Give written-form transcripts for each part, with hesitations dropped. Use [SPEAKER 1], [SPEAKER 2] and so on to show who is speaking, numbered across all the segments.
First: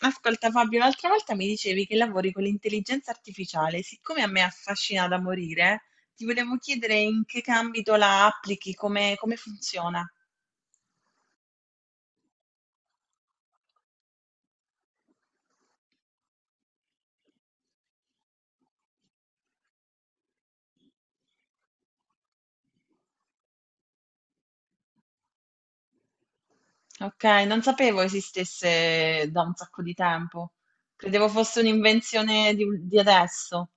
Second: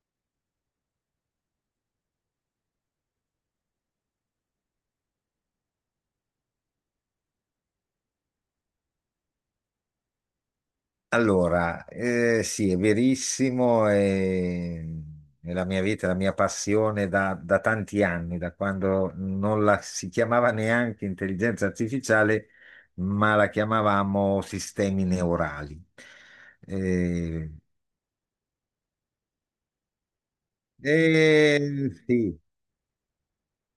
[SPEAKER 1] Ascolta Fabio, l'altra volta mi dicevi che lavori con l'intelligenza artificiale. Siccome a me affascina da morire, ti volevo chiedere in che ambito la applichi, come, come funziona.
[SPEAKER 2] Allora, sì, è verissimo, è la mia vita, la mia passione da tanti anni, da quando non la si chiamava neanche intelligenza artificiale, ma la chiamavamo sistemi neurali.
[SPEAKER 1] Ok,
[SPEAKER 2] Eh,
[SPEAKER 1] non sapevo esistesse da un sacco di tempo, credevo fosse
[SPEAKER 2] sì,
[SPEAKER 1] un'invenzione di adesso.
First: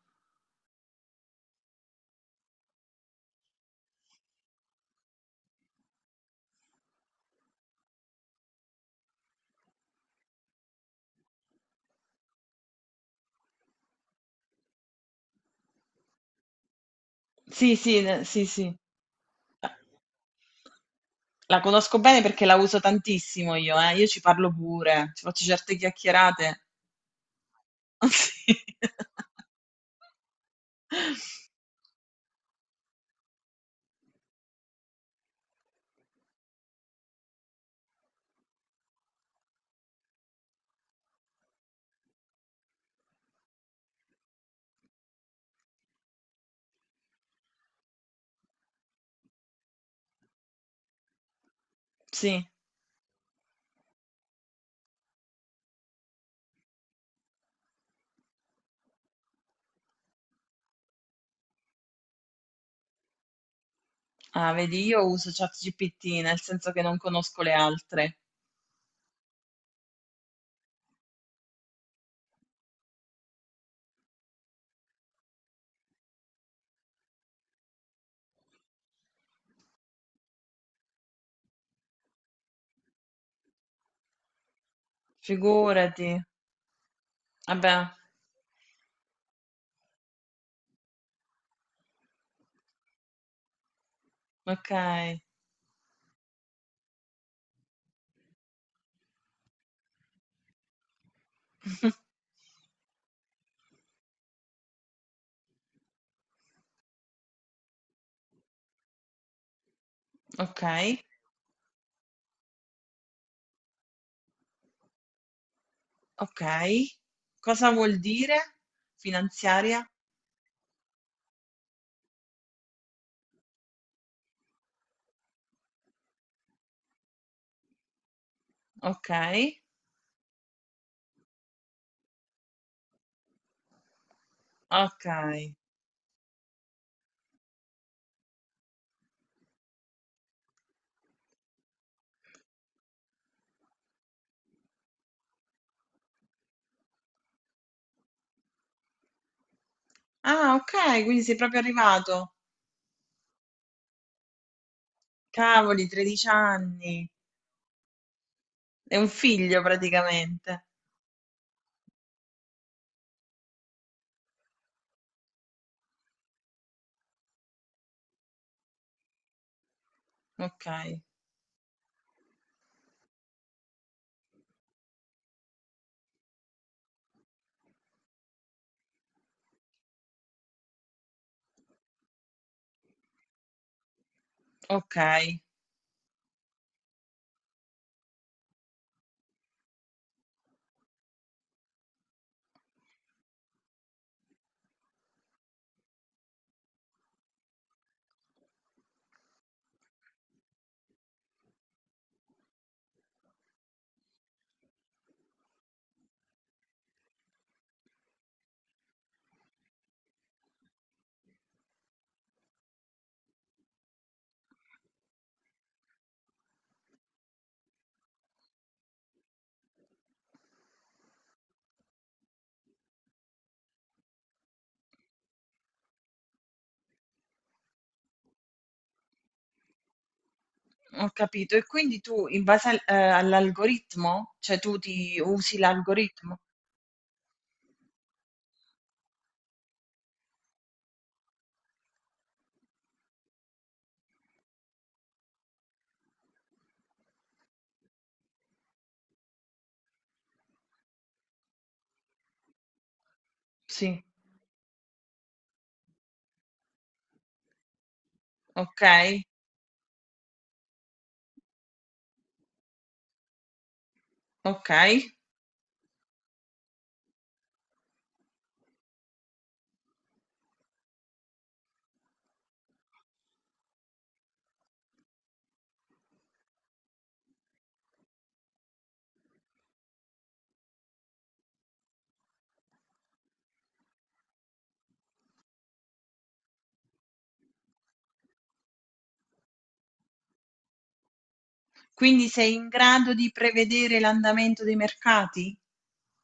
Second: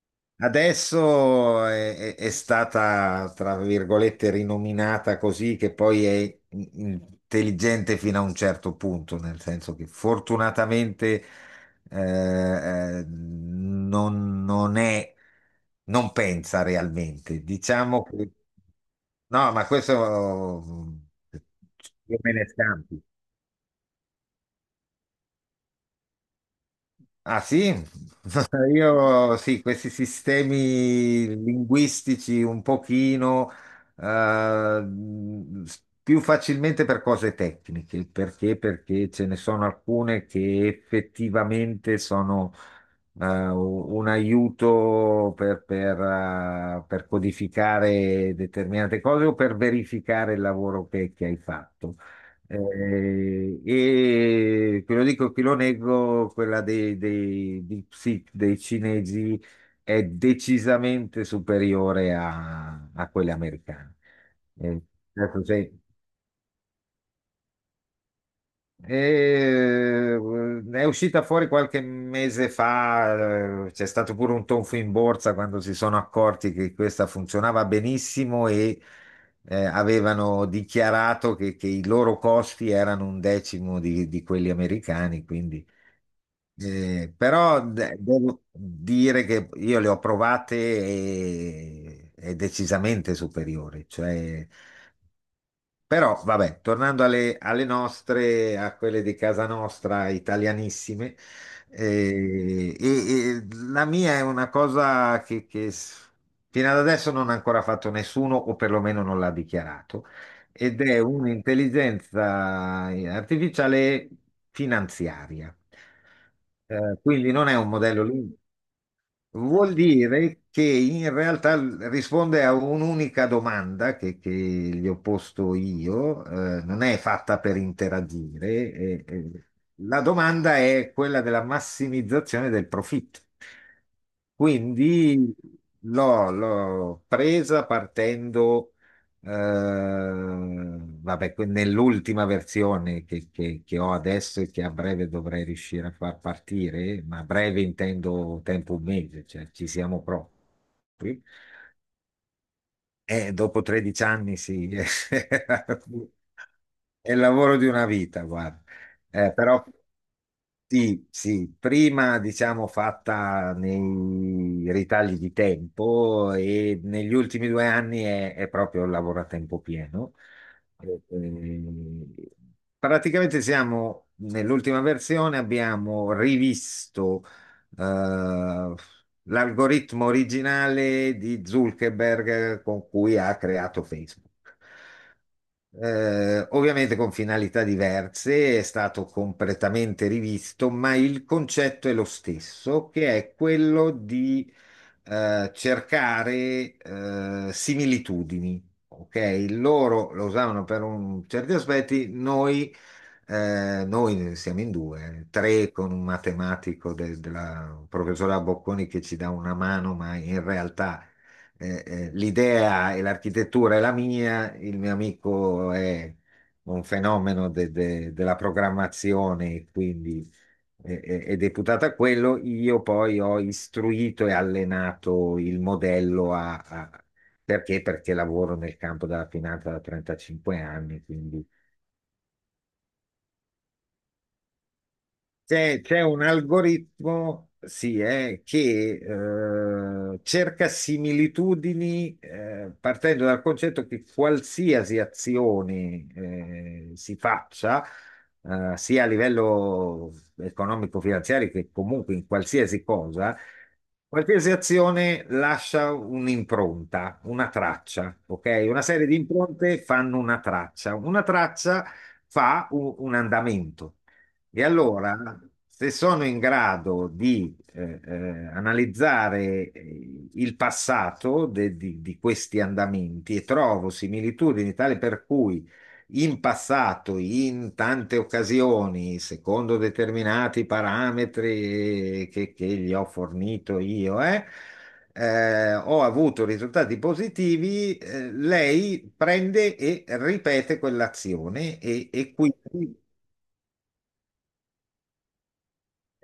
[SPEAKER 2] adesso è stata, tra virgolette, rinominata così, che poi è intelligente fino a un certo punto, nel senso che fortunatamente non è, non pensa realmente. Diciamo che,
[SPEAKER 1] Sì.
[SPEAKER 2] no, ma questo mm,
[SPEAKER 1] La conosco
[SPEAKER 2] io
[SPEAKER 1] bene
[SPEAKER 2] me
[SPEAKER 1] perché
[SPEAKER 2] ne
[SPEAKER 1] la uso
[SPEAKER 2] scampo.
[SPEAKER 1] tantissimo io, eh. Io ci parlo pure, ci faccio certe chiacchierate.
[SPEAKER 2] Ah sì, io sì, questi sistemi linguistici un pochino eh, più facilmente per cose tecniche, perché? Perché ce ne sono alcune che effettivamente sono un aiuto per codificare determinate cose o per verificare il lavoro che hai fatto.
[SPEAKER 1] Sì.
[SPEAKER 2] E ve lo dico, e chi lo nego, quella dei cinesi è decisamente superiore a quelle americane.
[SPEAKER 1] Ah, vedi,
[SPEAKER 2] Eh,
[SPEAKER 1] io uso
[SPEAKER 2] certo,
[SPEAKER 1] ChatGPT, nel senso che non conosco le altre.
[SPEAKER 2] è uscita fuori qualche mese fa, c'è stato pure un tonfo in borsa quando si sono accorti che questa funzionava benissimo e avevano dichiarato che i loro costi erano un decimo di quelli americani, quindi.
[SPEAKER 1] Figurati.
[SPEAKER 2] Però
[SPEAKER 1] Vabbè,
[SPEAKER 2] devo dire che io le ho provate e è decisamente superiore, cioè
[SPEAKER 1] ok.
[SPEAKER 2] però, vabbè, tornando alle nostre, a quelle di casa nostra, italianissime, e la mia è una cosa che fino ad adesso non ha ancora fatto nessuno, o perlomeno non l'ha dichiarato,
[SPEAKER 1] Ok,
[SPEAKER 2] ed è un'intelligenza artificiale finanziaria.
[SPEAKER 1] ok.
[SPEAKER 2] Quindi non è un
[SPEAKER 1] Cosa vuol
[SPEAKER 2] modello, lì.
[SPEAKER 1] dire
[SPEAKER 2] Vuol
[SPEAKER 1] finanziaria?
[SPEAKER 2] dire che in realtà risponde a un'unica domanda che gli ho posto io, non è fatta per interagire.
[SPEAKER 1] Ok,
[SPEAKER 2] La domanda è quella della massimizzazione del profitto.
[SPEAKER 1] ok.
[SPEAKER 2] Quindi l'ho presa partendo vabbè, nell'ultima versione che ho adesso e che a breve dovrei riuscire a far partire, ma a breve intendo tempo un mese, cioè ci siamo proprio.
[SPEAKER 1] Ah, ok, quindi sei proprio arrivato.
[SPEAKER 2] Dopo 13 anni sì, è
[SPEAKER 1] Cavoli, 13 anni.
[SPEAKER 2] il lavoro di una vita, guarda.
[SPEAKER 1] È un
[SPEAKER 2] Eh,
[SPEAKER 1] figlio
[SPEAKER 2] però
[SPEAKER 1] praticamente.
[SPEAKER 2] sì, sì, prima diciamo fatta nei ritagli di tempo e negli ultimi 2 anni è proprio il lavoro a tempo pieno.
[SPEAKER 1] Ok,
[SPEAKER 2] Eh, eh, praticamente siamo nell'ultima versione, abbiamo rivisto eh, l'algoritmo originale di Zuckerberg con cui ha creato Facebook.
[SPEAKER 1] ok.
[SPEAKER 2] Ovviamente con finalità diverse, è stato completamente rivisto, ma il concetto è lo stesso, che è quello di cercare similitudini. Ok, loro lo usavano per certi aspetti, noi noi siamo in due, tre con un matematico della professora Bocconi che ci dà una mano, ma in realtà l'idea e l'architettura è la mia, il mio amico è un fenomeno della programmazione, quindi è deputato a quello. Io poi ho istruito e allenato il modello perché? Perché lavoro nel campo della finanza da 35 anni,
[SPEAKER 1] Ho
[SPEAKER 2] quindi
[SPEAKER 1] capito. E quindi tu, in base all'algoritmo, cioè tu ti usi
[SPEAKER 2] c'è un
[SPEAKER 1] l'algoritmo?
[SPEAKER 2] algoritmo, sì, che cerca similitudini partendo dal concetto che qualsiasi azione si faccia, sia a livello economico-finanziario che comunque in qualsiasi cosa,
[SPEAKER 1] Sì.
[SPEAKER 2] qualsiasi azione lascia un'impronta, una traccia, ok? Una serie di
[SPEAKER 1] Okay,
[SPEAKER 2] impronte fanno una traccia. Una traccia fa un andamento. E
[SPEAKER 1] okay.
[SPEAKER 2] allora, se sono in grado di analizzare il passato di questi andamenti e trovo similitudini tale per cui in passato, in tante occasioni, secondo determinati parametri che gli ho fornito io, ho avuto risultati positivi, lei prende e ripete quell'azione
[SPEAKER 1] Quindi
[SPEAKER 2] e
[SPEAKER 1] sei in
[SPEAKER 2] quindi
[SPEAKER 1] grado di prevedere l'andamento dei mercati?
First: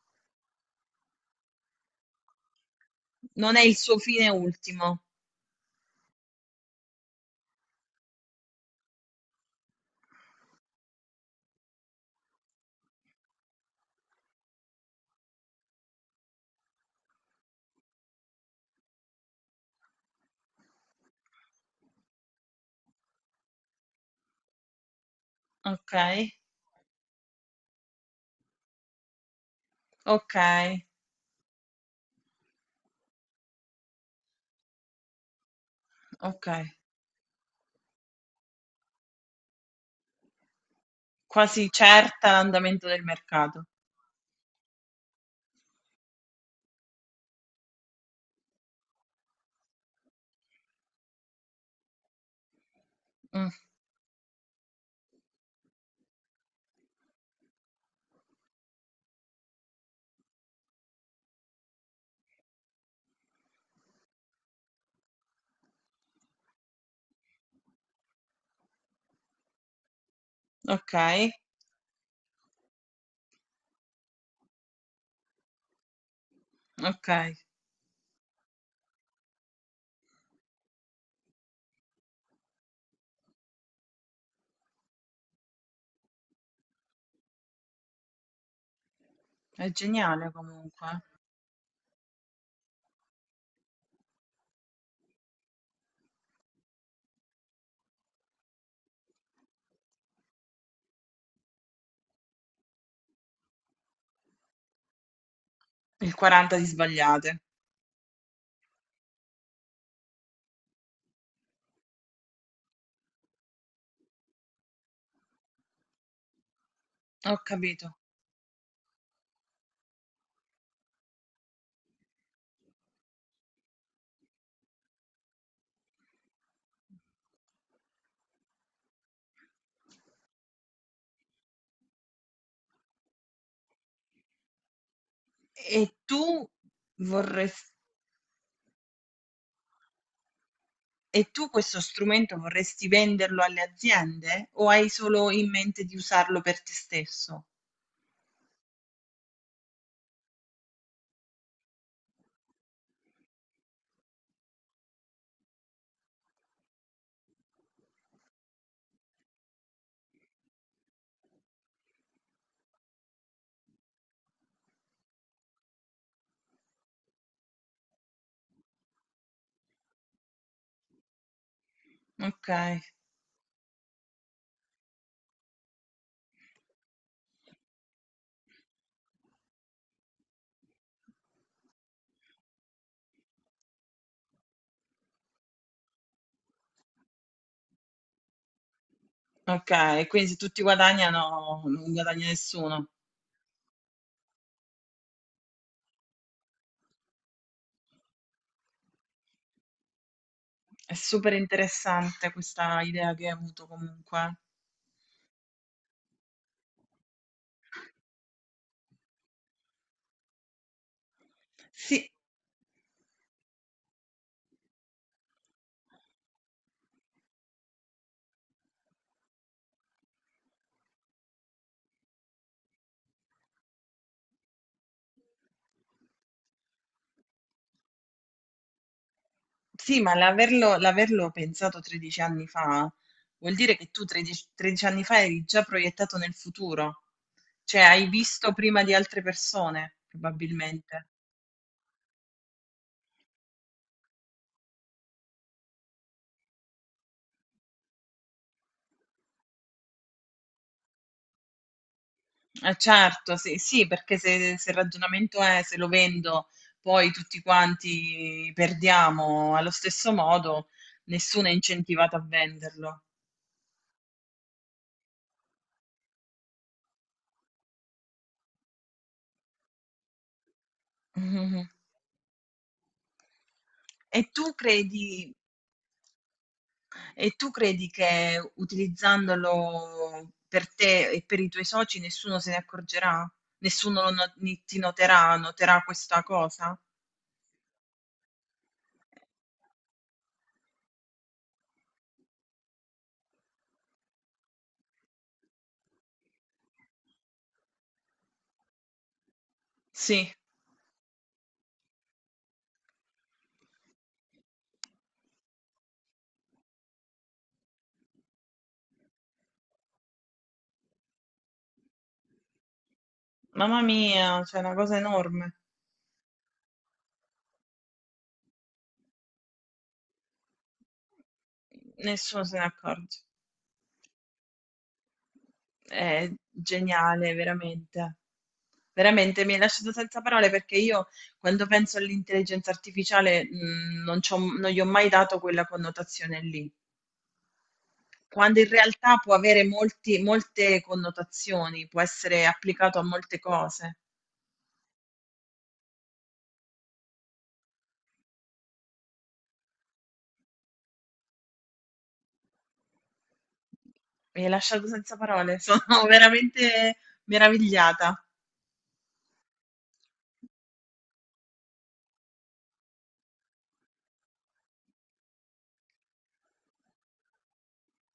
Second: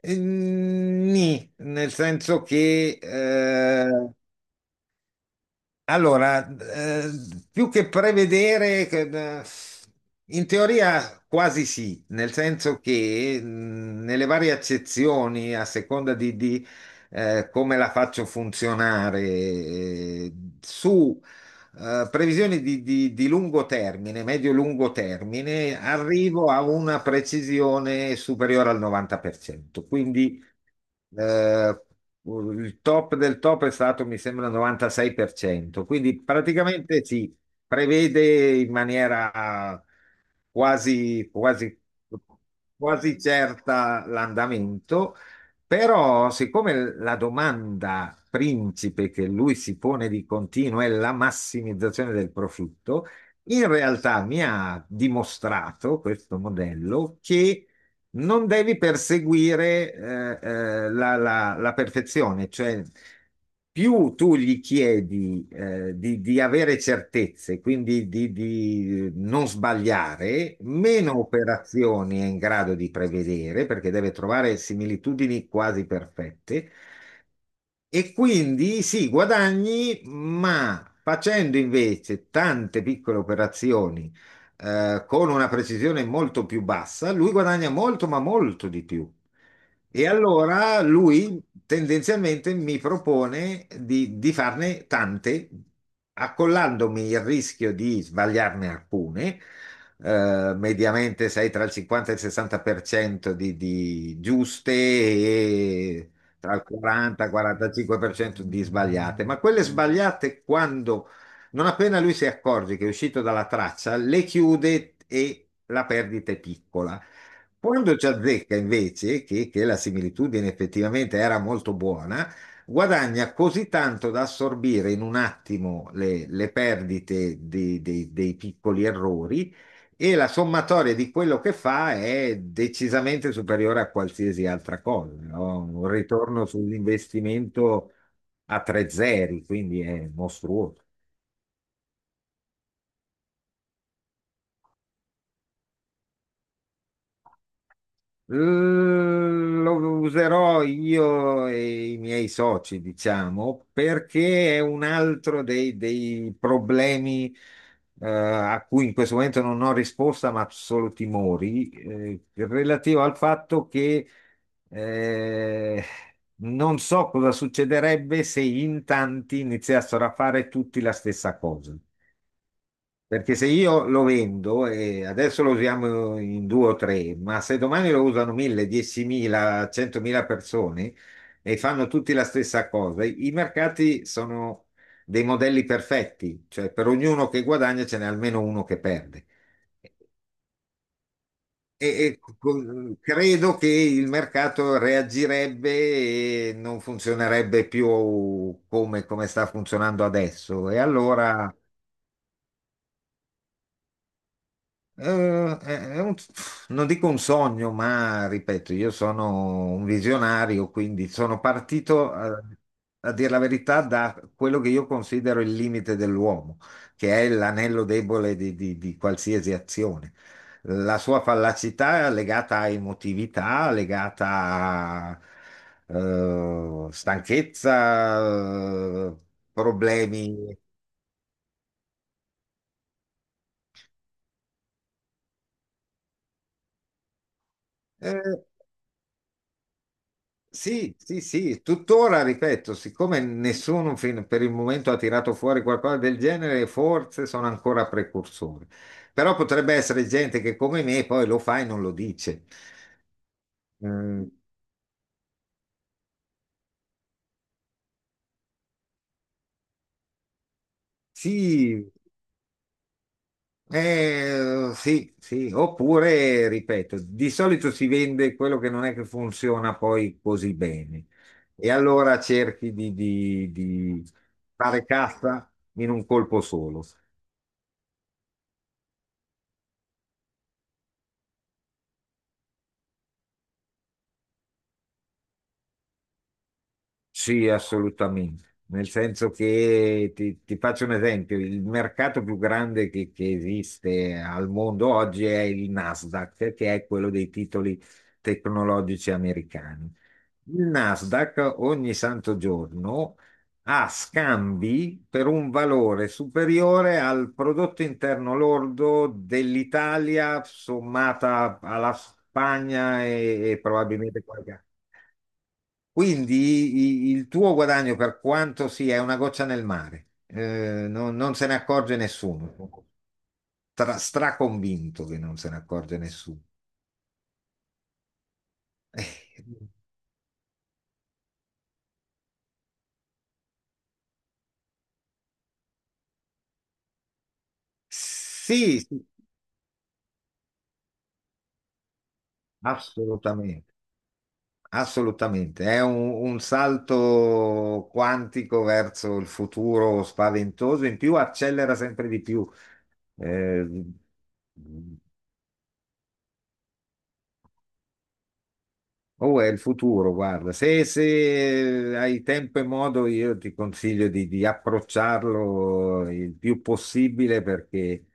[SPEAKER 2] Nì, nel senso che
[SPEAKER 1] Non è il suo fine ultimo.
[SPEAKER 2] allora eh, più che prevedere, in teoria quasi sì, nel senso che nelle varie accezioni, a seconda come la faccio funzionare, su previsioni di lungo termine, medio-lungo termine,
[SPEAKER 1] Okay,
[SPEAKER 2] arrivo a una precisione superiore al 90%. Quindi
[SPEAKER 1] okay,
[SPEAKER 2] eh, il top del top è stato, mi sembra, 96%, quindi
[SPEAKER 1] okay.
[SPEAKER 2] praticamente si prevede in maniera quasi,
[SPEAKER 1] Quasi
[SPEAKER 2] quasi,
[SPEAKER 1] certa l'andamento del
[SPEAKER 2] quasi
[SPEAKER 1] mercato.
[SPEAKER 2] certa l'andamento, però siccome la domanda principe che lui si pone di continuo è la massimizzazione del profitto,
[SPEAKER 1] Mh,
[SPEAKER 2] in realtà mi ha dimostrato questo modello che non devi perseguire la perfezione, cioè più tu gli chiedi di avere certezze, quindi di non sbagliare, meno
[SPEAKER 1] okay,
[SPEAKER 2] operazioni è in grado di prevedere perché deve trovare similitudini quasi perfette
[SPEAKER 1] okay.
[SPEAKER 2] e quindi sì, guadagni, ma facendo invece tante piccole operazioni con una precisione molto più bassa, lui guadagna molto, ma molto di più.
[SPEAKER 1] È
[SPEAKER 2] E
[SPEAKER 1] geniale
[SPEAKER 2] allora
[SPEAKER 1] comunque.
[SPEAKER 2] lui tendenzialmente mi propone di farne tante, accollandomi il rischio di sbagliarne alcune, mediamente sei tra il 50 e il 60% di giuste
[SPEAKER 1] Eh.
[SPEAKER 2] e
[SPEAKER 1] Il
[SPEAKER 2] tra
[SPEAKER 1] 40
[SPEAKER 2] il
[SPEAKER 1] di sbagliate.
[SPEAKER 2] 40-45% di sbagliate, ma quelle sbagliate quando, non appena lui si accorge che è uscito dalla traccia, le chiude e la perdita è piccola.
[SPEAKER 1] Ho capito.
[SPEAKER 2] Quando ci azzecca invece, che la similitudine effettivamente era molto buona, guadagna così tanto da assorbire in un attimo le perdite dei piccoli errori e la sommatoria di quello che fa è decisamente superiore a qualsiasi altra cosa. No?
[SPEAKER 1] E
[SPEAKER 2] Un
[SPEAKER 1] tu
[SPEAKER 2] ritorno
[SPEAKER 1] vorres
[SPEAKER 2] sull'investimento a tre zeri, quindi è mostruoso.
[SPEAKER 1] e tu questo strumento vorresti venderlo alle aziende o hai solo in mente di usarlo per te stesso?
[SPEAKER 2] Lo userò io e i miei soci, diciamo, perché è un altro dei problemi a cui in questo momento non ho risposta, ma solo timori, relativo al fatto che eh, non so cosa succederebbe se in tanti iniziassero a fare tutti la stessa cosa.
[SPEAKER 1] Okay.
[SPEAKER 2] Perché se io lo vendo e adesso lo usiamo in due o tre, ma se domani lo usano mille, 10.000, 100.000 persone e fanno tutti la stessa cosa, i mercati sono dei modelli perfetti, cioè per ognuno che guadagna ce n'è almeno uno che perde.
[SPEAKER 1] Okay, quindi se tutti guadagnano, non guadagna nessuno.
[SPEAKER 2] Credo che il mercato reagirebbe e non funzionerebbe più come sta funzionando adesso. E
[SPEAKER 1] È super
[SPEAKER 2] allora
[SPEAKER 1] interessante questa idea che hai avuto comunque.
[SPEAKER 2] Eh, è un- non dico un sogno, ma ripeto, io sono un visionario, quindi sono
[SPEAKER 1] Sì,
[SPEAKER 2] partito, a dire la verità, da quello che io considero il limite dell'uomo, che è l'anello debole di qualsiasi azione. La sua fallacità è legata a emotività, legata a stanchezza, eh,
[SPEAKER 1] sì, ma
[SPEAKER 2] problemi.
[SPEAKER 1] l'averlo pensato 13 anni fa vuol dire che tu 13 anni fa eri già proiettato nel futuro. Cioè, hai
[SPEAKER 2] eh,
[SPEAKER 1] visto prima di altre persone,
[SPEAKER 2] Sì,
[SPEAKER 1] probabilmente.
[SPEAKER 2] sì, sì, tuttora ripeto, siccome nessuno per il momento ha tirato fuori qualcosa del genere, forse sono ancora precursori. Però potrebbe essere gente che come me poi lo fa e non lo dice.
[SPEAKER 1] Eh certo, sì, sì, perché
[SPEAKER 2] Mm,
[SPEAKER 1] se il ragionamento è "se lo vendo poi tutti quanti perdiamo allo stesso modo", nessuno è
[SPEAKER 2] sì,
[SPEAKER 1] incentivato a venderlo.
[SPEAKER 2] sì, sì, oppure, ripeto, di solito si vende quello che non è che funziona poi così bene
[SPEAKER 1] Mhm.
[SPEAKER 2] e allora cerchi di
[SPEAKER 1] E tu
[SPEAKER 2] fare
[SPEAKER 1] credi,
[SPEAKER 2] cassa in un colpo solo.
[SPEAKER 1] e tu credi che utilizzandolo per te e per i tuoi soci nessuno se ne accorgerà? Nessuno lo no- ni- ti noterà, noterà questa cosa?
[SPEAKER 2] Sì, assolutamente. Nel senso che ti faccio un esempio, il mercato più grande che esiste al mondo oggi è il Nasdaq, che è quello dei titoli tecnologici americani.
[SPEAKER 1] Sì,
[SPEAKER 2] Il Nasdaq ogni santo giorno ha scambi per un valore superiore al prodotto interno lordo dell'Italia sommata alla Spagna e
[SPEAKER 1] mamma
[SPEAKER 2] probabilmente
[SPEAKER 1] mia, c'è
[SPEAKER 2] qualche,
[SPEAKER 1] una cosa enorme.
[SPEAKER 2] quindi il tuo guadagno, per quanto sia, è una goccia nel mare. Non se ne accorge
[SPEAKER 1] Nessuno
[SPEAKER 2] nessuno.
[SPEAKER 1] se ne accorge.
[SPEAKER 2] Tra, straconvinto che non se ne accorge
[SPEAKER 1] È
[SPEAKER 2] nessuno.
[SPEAKER 1] geniale, veramente.
[SPEAKER 2] Eh,
[SPEAKER 1] Veramente mi hai lasciato senza parole, perché io quando penso all'intelligenza artificiale non gli ho mai dato quella connotazione lì, quando in
[SPEAKER 2] sì, sì,
[SPEAKER 1] realtà può avere molte connotazioni, può essere applicato a molte
[SPEAKER 2] assolutamente,
[SPEAKER 1] cose.
[SPEAKER 2] assolutamente. È un salto quantico verso il futuro spaventoso, in più accelera sempre di più. Eh,
[SPEAKER 1] Mi hai lasciato senza parole, sono veramente meravigliata.
[SPEAKER 2] Oh, è il futuro, guarda, se hai tempo e modo io ti consiglio di approcciarlo il più possibile perché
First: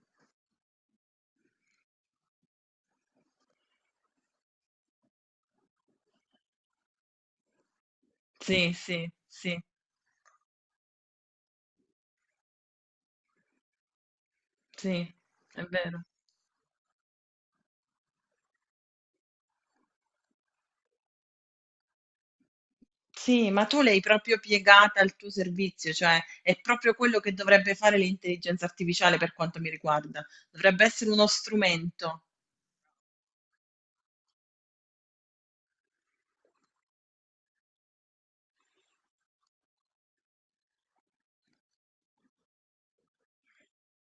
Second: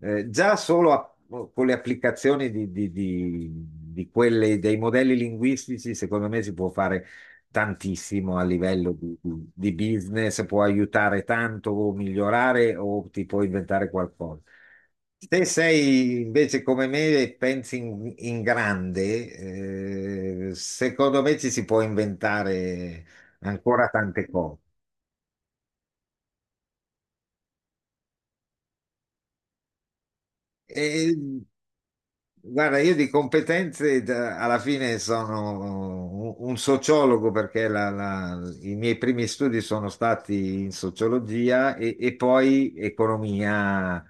[SPEAKER 2] eh, già solo a- con le applicazioni di quelle, dei modelli linguistici, secondo me si può fare tantissimo a
[SPEAKER 1] Sì,
[SPEAKER 2] livello
[SPEAKER 1] sì,
[SPEAKER 2] di, di
[SPEAKER 1] sì,
[SPEAKER 2] di business, può aiutare tanto o migliorare o ti può inventare qualcosa.
[SPEAKER 1] sì,
[SPEAKER 2] Se
[SPEAKER 1] è vero.
[SPEAKER 2] sei invece come me e pensi in grande, secondo me ci si può inventare
[SPEAKER 1] Sì, ma tu
[SPEAKER 2] ancora
[SPEAKER 1] l'hai
[SPEAKER 2] tante
[SPEAKER 1] proprio
[SPEAKER 2] cose.
[SPEAKER 1] piegata al tuo servizio, cioè è proprio quello che dovrebbe fare l'intelligenza artificiale per quanto mi riguarda. Dovrebbe essere
[SPEAKER 2] E,
[SPEAKER 1] uno strumento.
[SPEAKER 2] guarda, io di competenze alla fine sono un sociologo perché i miei primi studi sono stati in sociologia e poi economia,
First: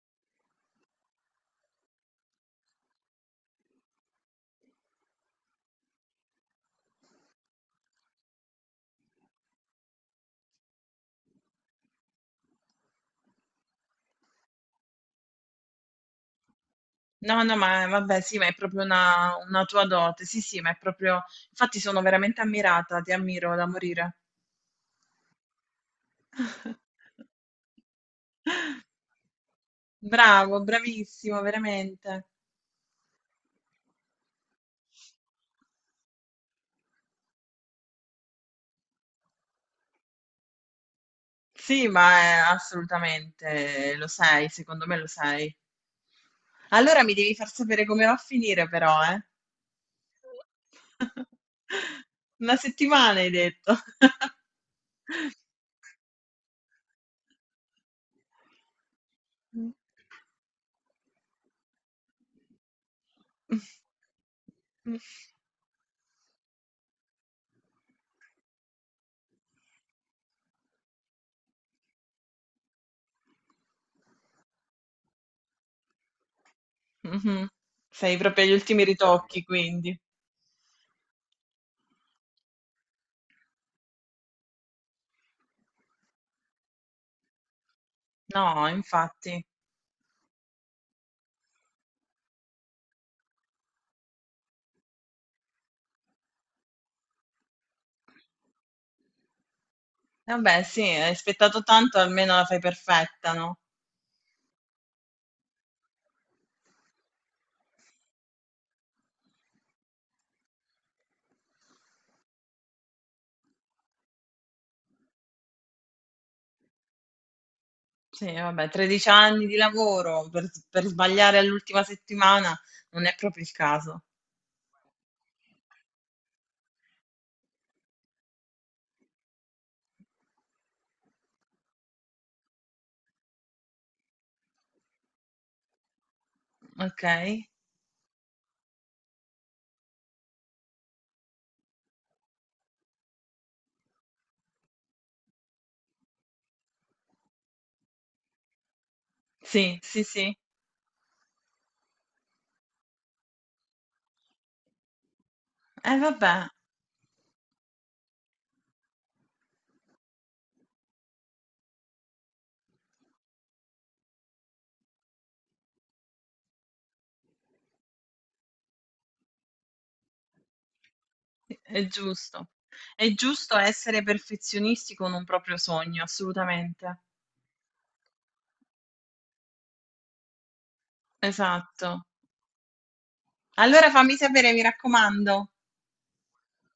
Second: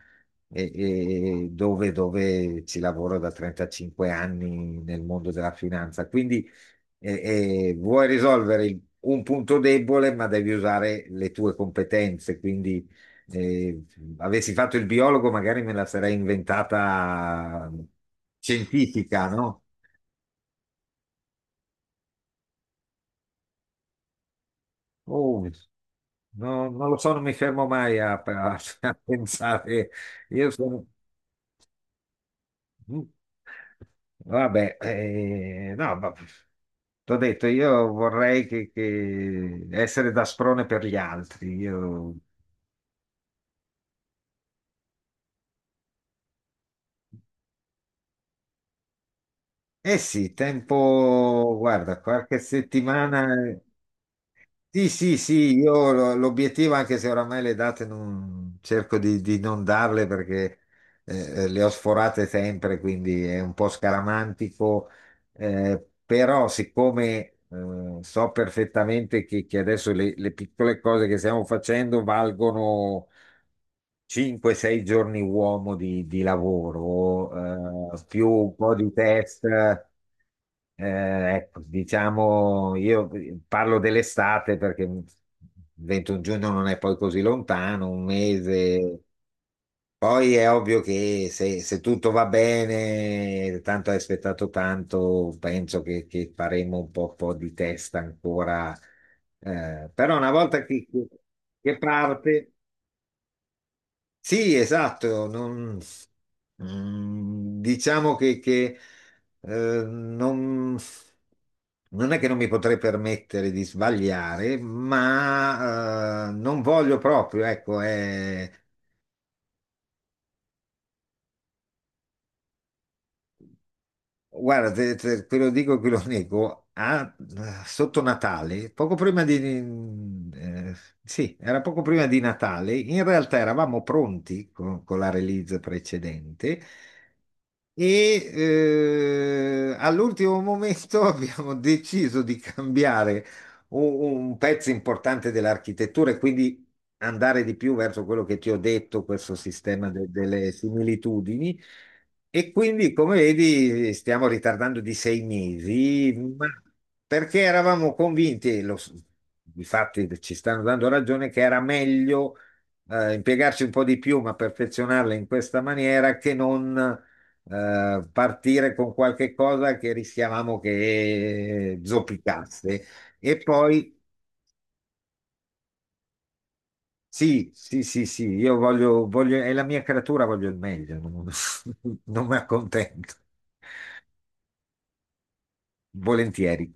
[SPEAKER 2] e- e dove, dove ci lavoro da 35 anni nel mondo della finanza. Quindi vuoi risolvere un punto debole, ma devi usare le tue competenze. Quindi e avessi fatto il biologo, magari me la sarei
[SPEAKER 1] No, no,
[SPEAKER 2] inventata
[SPEAKER 1] ma vabbè, sì, ma è proprio
[SPEAKER 2] scientifica, no?
[SPEAKER 1] una tua dote. Sì, sì, ma è proprio... Infatti sono veramente ammirata, ti ammiro da morire.
[SPEAKER 2] Oh, non lo so, non mi fermo mai a pensare. Io
[SPEAKER 1] Bravo,
[SPEAKER 2] sono.
[SPEAKER 1] bravissimo, veramente.
[SPEAKER 2] mm, Vabbè, no, ma t'ho detto, io vorrei che essere da sprone per gli altri.
[SPEAKER 1] Sì,
[SPEAKER 2] Io.
[SPEAKER 1] ma assolutamente lo sei, secondo me lo sei. Allora mi devi far sapere come va a finire, però, eh.
[SPEAKER 2] Eh sì, tempo, guarda, qualche
[SPEAKER 1] Una settimana
[SPEAKER 2] settimana.
[SPEAKER 1] hai detto.
[SPEAKER 2] Sì, sì, sì, io l'obiettivo, anche se oramai le date non, cerco di non
[SPEAKER 1] Mh.
[SPEAKER 2] darle perché eh, le ho sforate sempre, quindi è un
[SPEAKER 1] Mh.
[SPEAKER 2] po' scaramantico,
[SPEAKER 1] Mh.
[SPEAKER 2] però siccome so perfettamente che adesso le piccole cose che stiamo facendo valgono 5-6 giorni uomo di
[SPEAKER 1] Mh-mh.
[SPEAKER 2] lavoro,
[SPEAKER 1] Sei
[SPEAKER 2] più
[SPEAKER 1] proprio agli
[SPEAKER 2] un po'
[SPEAKER 1] ultimi
[SPEAKER 2] di
[SPEAKER 1] ritocchi
[SPEAKER 2] test.
[SPEAKER 1] quindi.
[SPEAKER 2] Ecco, diciamo, io parlo dell'estate perché 21 giugno non è poi così lontano, un
[SPEAKER 1] No,
[SPEAKER 2] mese.
[SPEAKER 1] infatti.
[SPEAKER 2] Poi è ovvio che se tutto va bene, tanto hai aspettato tanto, penso che faremo un po', po' di test ancora. Però una
[SPEAKER 1] Vabbè
[SPEAKER 2] volta
[SPEAKER 1] sì, hai aspettato
[SPEAKER 2] che
[SPEAKER 1] tanto, almeno la
[SPEAKER 2] parte.
[SPEAKER 1] fai perfetta, no?
[SPEAKER 2] Sì, esatto, diciamo che, non, non è che non mi potrei permettere di sbagliare, ma non voglio proprio, ecco,
[SPEAKER 1] Sì, vabbè, 13 anni di lavoro per s per sbagliare all'ultima settimana non è proprio il caso.
[SPEAKER 2] guarda, te lo dico e te lo nego, sotto Natale, poco prima di... mm, sì, era poco prima di Natale, in realtà eravamo pronti con la release precedente.
[SPEAKER 1] Okay.
[SPEAKER 2] All'ultimo momento abbiamo deciso di cambiare un pezzo importante dell'architettura e quindi andare di più verso quello che ti ho detto, questo
[SPEAKER 1] Sì,
[SPEAKER 2] sistema
[SPEAKER 1] sì, sì.
[SPEAKER 2] delle similitudini. E quindi, come vedi, stiamo ritardando di sei mesi,
[SPEAKER 1] Vabbè.
[SPEAKER 2] ma perché eravamo convinti, difatti ci stanno dando ragione, che era meglio impiegarci un po' di più, ma perfezionarla in questa maniera che non partire con qualche cosa che rischiavamo che
[SPEAKER 1] È giusto.
[SPEAKER 2] zoppicasse.
[SPEAKER 1] È
[SPEAKER 2] E
[SPEAKER 1] giusto
[SPEAKER 2] poi
[SPEAKER 1] essere perfezionisti con un proprio sogno, assolutamente.
[SPEAKER 2] sì, sì, sì, sì, io voglio, voglio, è la mia creatura, voglio il meglio, non,
[SPEAKER 1] Esatto.
[SPEAKER 2] non mi accontento,
[SPEAKER 1] Allora fammi sapere, mi raccomando.
[SPEAKER 2] volentieri.